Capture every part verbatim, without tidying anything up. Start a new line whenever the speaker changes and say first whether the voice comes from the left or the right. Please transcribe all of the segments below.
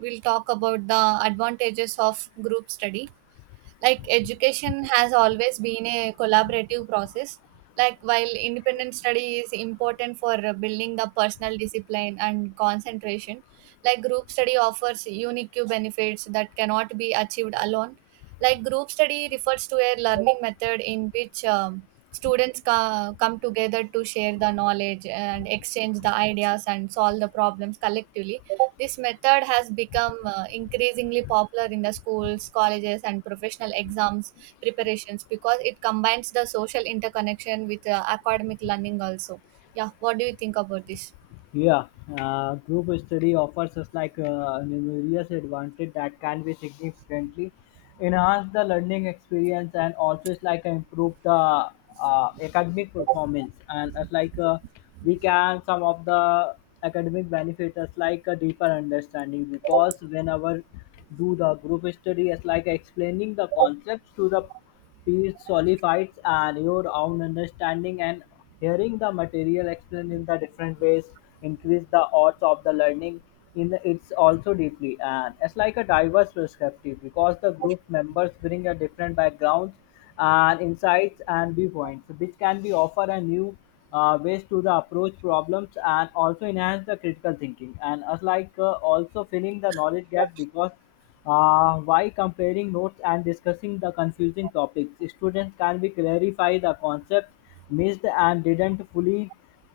right: We'll talk about the advantages of group study. Like, education has always been a collaborative process. Like, while independent study is important for uh, building the personal discipline and concentration, like group study offers unique benefits that cannot be achieved alone. Like, group study refers to a learning method in which um, students co- come together to share the knowledge and exchange the ideas and solve the problems collectively. This method has become uh, increasingly popular in the schools, colleges, and professional exams preparations because it combines the social interconnection with uh, academic learning also. Yeah, what do you think about this?
left: Yeah, uh, group study offers us like uh, numerous advantage that can be significantly enhance the learning experience, and also it's like improve the uh, academic performance. And it's like uh, we can some of the academic benefits is like a deeper understanding, because whenever do the group study it's like explaining the concepts to the piece solidifies and your own understanding, and hearing the material explained in the different ways increase the odds of the learning in the, it's also deeply. And it's like a diverse perspective because the group members bring a different backgrounds and insights and viewpoints which can be offer a new uh, ways to the approach problems and also enhance the critical thinking. And as like uh, also filling the knowledge gap, because uh, while comparing notes and discussing the confusing topics, students can be clarify the concepts missed and didn't fully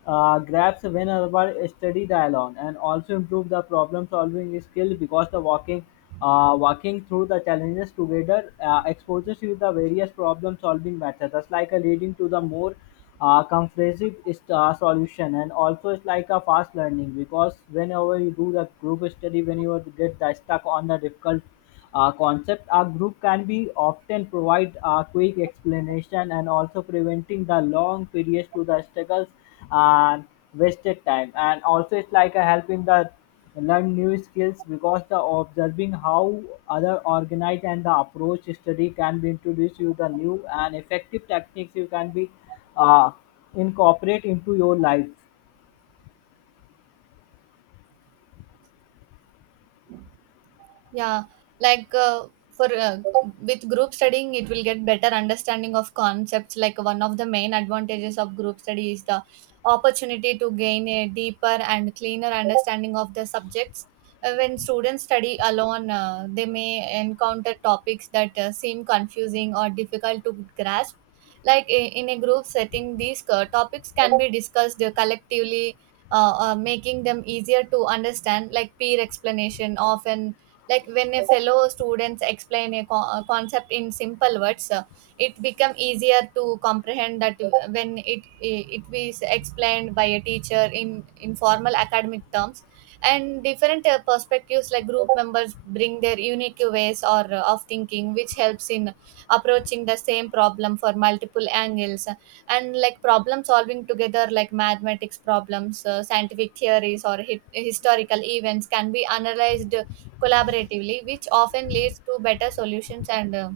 left: uh, grasp whenever study the alone. And also improve the problem solving skill because the walking uh, walking through the challenges together uh, exposes you the various problem solving methods, thus like uh, leading to the more uh, comprehensive is the solution. And also it's like a fast learning, because whenever you do the group study when you get the stuck on the difficult uh, concept, a group can be often provide a quick explanation and also preventing the long periods to the struggles and wasted time. And also it's like a helping the learn new skills, because the observing how other organize and the approach study can be introduced you the new and effective techniques you can be uh, incorporate into your life.
right: Yeah, like uh, for uh, with group studying, it will get better understanding of concepts. Like, one of the main advantages of group study is the opportunity to gain a deeper and cleaner understanding of the subjects. Uh, when students study alone, uh, they may encounter topics that uh, seem confusing or difficult to grasp. Like, i- in a group setting, these uh, topics can be discussed uh, collectively, uh, uh, making them easier to understand. Like, peer explanation often, like when a fellow students explain a, co- a concept in simple words, uh, it become easier to comprehend that when it it is explained by a teacher in in formal academic terms, and different uh, perspectives, like group members bring their unique ways or uh, of thinking, which helps in approaching the same problem for multiple angles. And like problem solving together, like mathematics problems, uh, scientific theories or hi- historical events can be analyzed collaboratively, which often leads to better solutions and uh,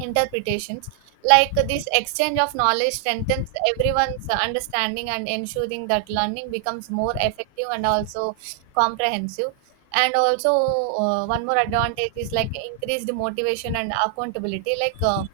right: interpretations. Like, this exchange of knowledge strengthens everyone's understanding and ensuring that learning becomes more effective and also comprehensive. And also, uh, one more advantage is like increased motivation and accountability. Like uh,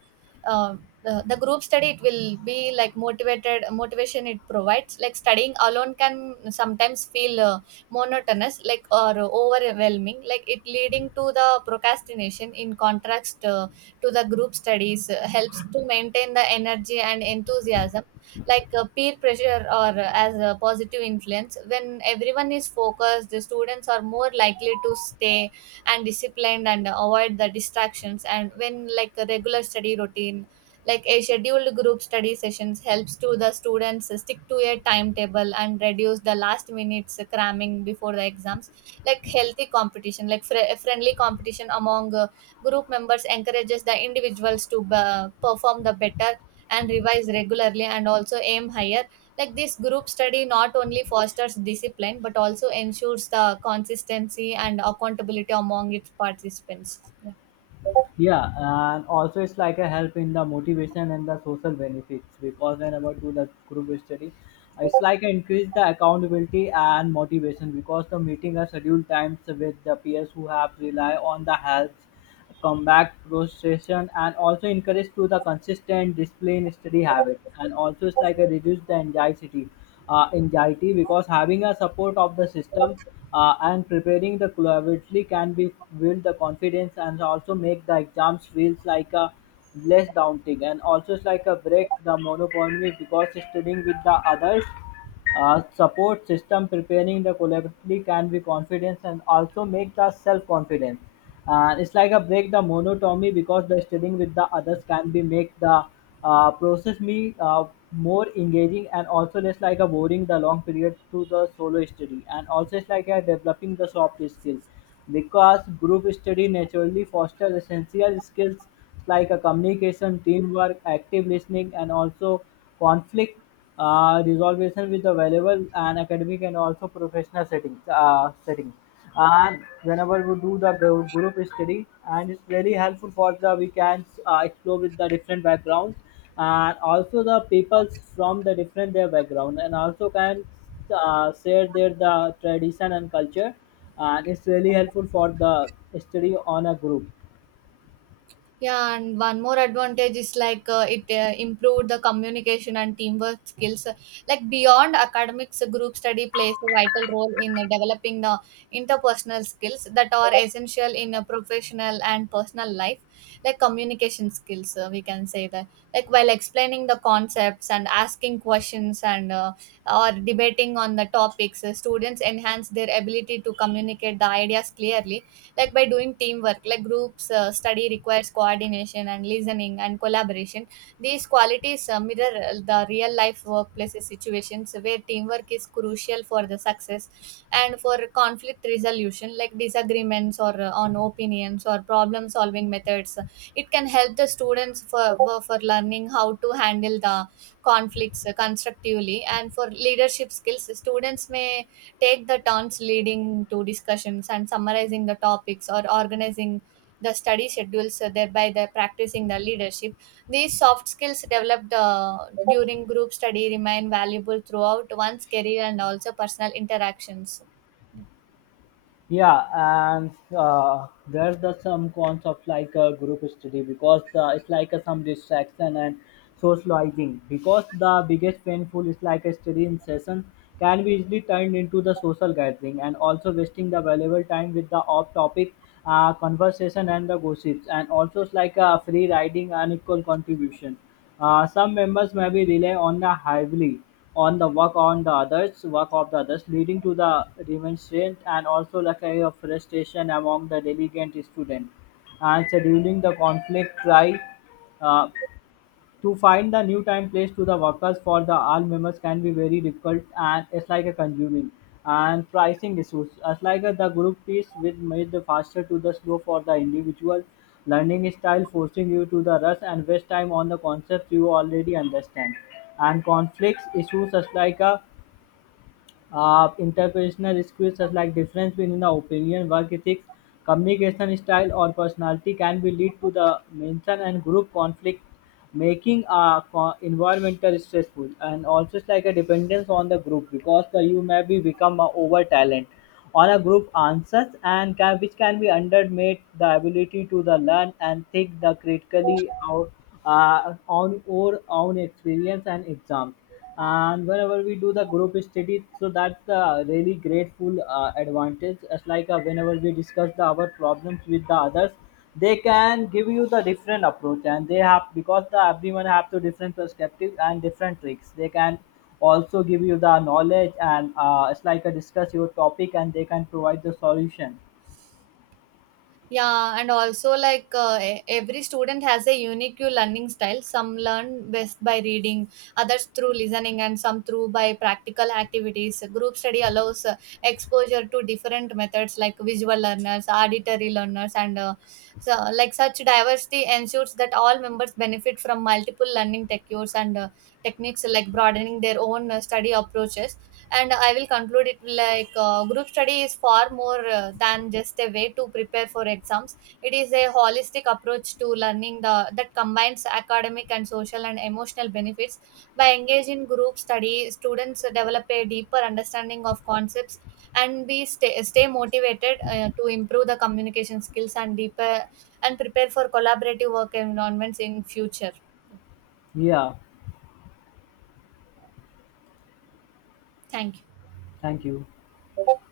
right: uh, the the group study, it will be like motivated motivation it provides. Like, studying alone can sometimes feel uh, monotonous, like, or overwhelming. Like, it leading to the procrastination. In contrast. Uh, to the group studies uh, helps to maintain the energy and enthusiasm, like uh, peer pressure or uh, as a positive influence. When everyone is focused, the students are more likely to stay and disciplined and avoid the distractions, and when like a regular study routine, like a scheduled group study sessions helps to the students stick to a timetable and reduce the last minutes cramming before the exams. Like, healthy competition, like fr- friendly competition among uh, group members encourages the individuals to uh, perform the better and revise regularly and also aim higher. Like, this group study not only fosters discipline but also ensures the consistency and accountability among its participants.
left: Yeah, and also it's like a help in the motivation and the social benefits, because whenever do the group study it's like a increase the accountability and motivation, because the meeting are scheduled times with the peers who have rely on the help comeback procession, and also encourage to the consistent discipline study habit. And also it's like a reduce the anxiety uh, anxiety because having a support of the system uh, and preparing the collaboratively can be build the confidence, and also make the exams feels like a less daunting. And also it's like a break the monotony because studying with the others uh, support system preparing the collectively can be confidence and also make the self confidence. And it's like a break the monotony because the studying with the others can be make the uh, process me uh, more engaging, and also less like a boring the long period to the solo study. And also it's like a developing the soft skill, because group study naturally foster essential skills like a communication, teamwork, active listening, and also conflict uh, resolution with the valuable and academic and also professional settings. Uh, settings. And whenever we do the gr- group study, and it's very helpful for the we can uh, explore with the different backgrounds, and also the peoples from the different their background, and also can uh, share their the tradition and culture, and it's really helpful for the study on a group.
right: Yeah, and one more advantage is like uh, it uh, improved the communication and teamwork skills. Like, beyond academics, group study plays a vital role in developing the interpersonal skills that are essential in a professional and personal life, like communication skills. Uh, we can say that, like while explaining the concepts and asking questions and uh, or debating on the topics, uh, students enhance their ability to communicate the ideas clearly, like by doing teamwork, like groups uh, study requires coordination and listening and collaboration. These qualities uh, mirror uh, the real life workplace situations where teamwork is crucial for the success, and for conflict resolution, like disagreements or uh, on opinions or problem solving methods, it can help the students for, for for learning how to handle the conflicts uh, constructively, and for leadership skills students may take the turns leading to discussions and summarizing the topics or organizing the study schedules, uh, thereby they're practicing the leadership. These soft skills developed uh, during group study remain valuable throughout one's career and also personal interactions.
left: Yeah, and uh, there's the some concept like a group study, because uh, it's like a some distraction and socializing, because the biggest painful is like a study in session can be easily turned into the social gathering, and also wasting the valuable time with the off-topic uh, conversation and the gossips. And also it's like a free riding and equal contribution. Uh, some members may be rely on the heavily on the work on the others work of the others, leading to the remonstrance and also like a frustration among the diligent student. And scheduling the conflict try uh, to find the new time place to the workers for the all members can be very difficult, and it's like a consuming and pricing issues. As like uh, the group piece with made the faster to the slow for the individual learning style, forcing you to the rush and waste time on the concepts you already understand. And conflicts issues as like a uh, interpersonal skills such like difference between the opinion, work ethics, communication style, or personality can be lead to the mention and group conflict, making a co- environmental stressful. And also, it's like a dependence on the group, because the you may be become a over talent on a group answers and can, which can be undermate the ability to the learn and think the critically out uh, on our own experience and exams. And whenever we do the group study, so that's a really grateful uh, advantage. As like uh, whenever we discuss the our problems with the others, they can give you the different approach, and they have because the everyone have to different perspectives and different tricks. They can also give you the knowledge, and uh, it's like a discuss your topic and they can provide the solution.
right: Yeah, and also like uh, e- every student has a unique learning style. Some learn best by reading, others through listening, and some through by practical activities. Group study allows uh, exposure to different methods, like visual learners, auditory learners, and uh, so like such diversity ensures that all members benefit from multiple learning techniques, and uh, techniques like broadening their own uh, study approaches. And I will conclude it like uh, group study is far more uh, than just a way to prepare for exams. It is a holistic approach to learning the that combines academic and social and emotional benefits. By engaging in group study, students develop a deeper understanding of concepts and we stay, stay motivated uh, to improve the communication skills and deeper and prepare for collaborative work environments in future.
left: Yeah,
right: Thank
left: thank you.
right: you.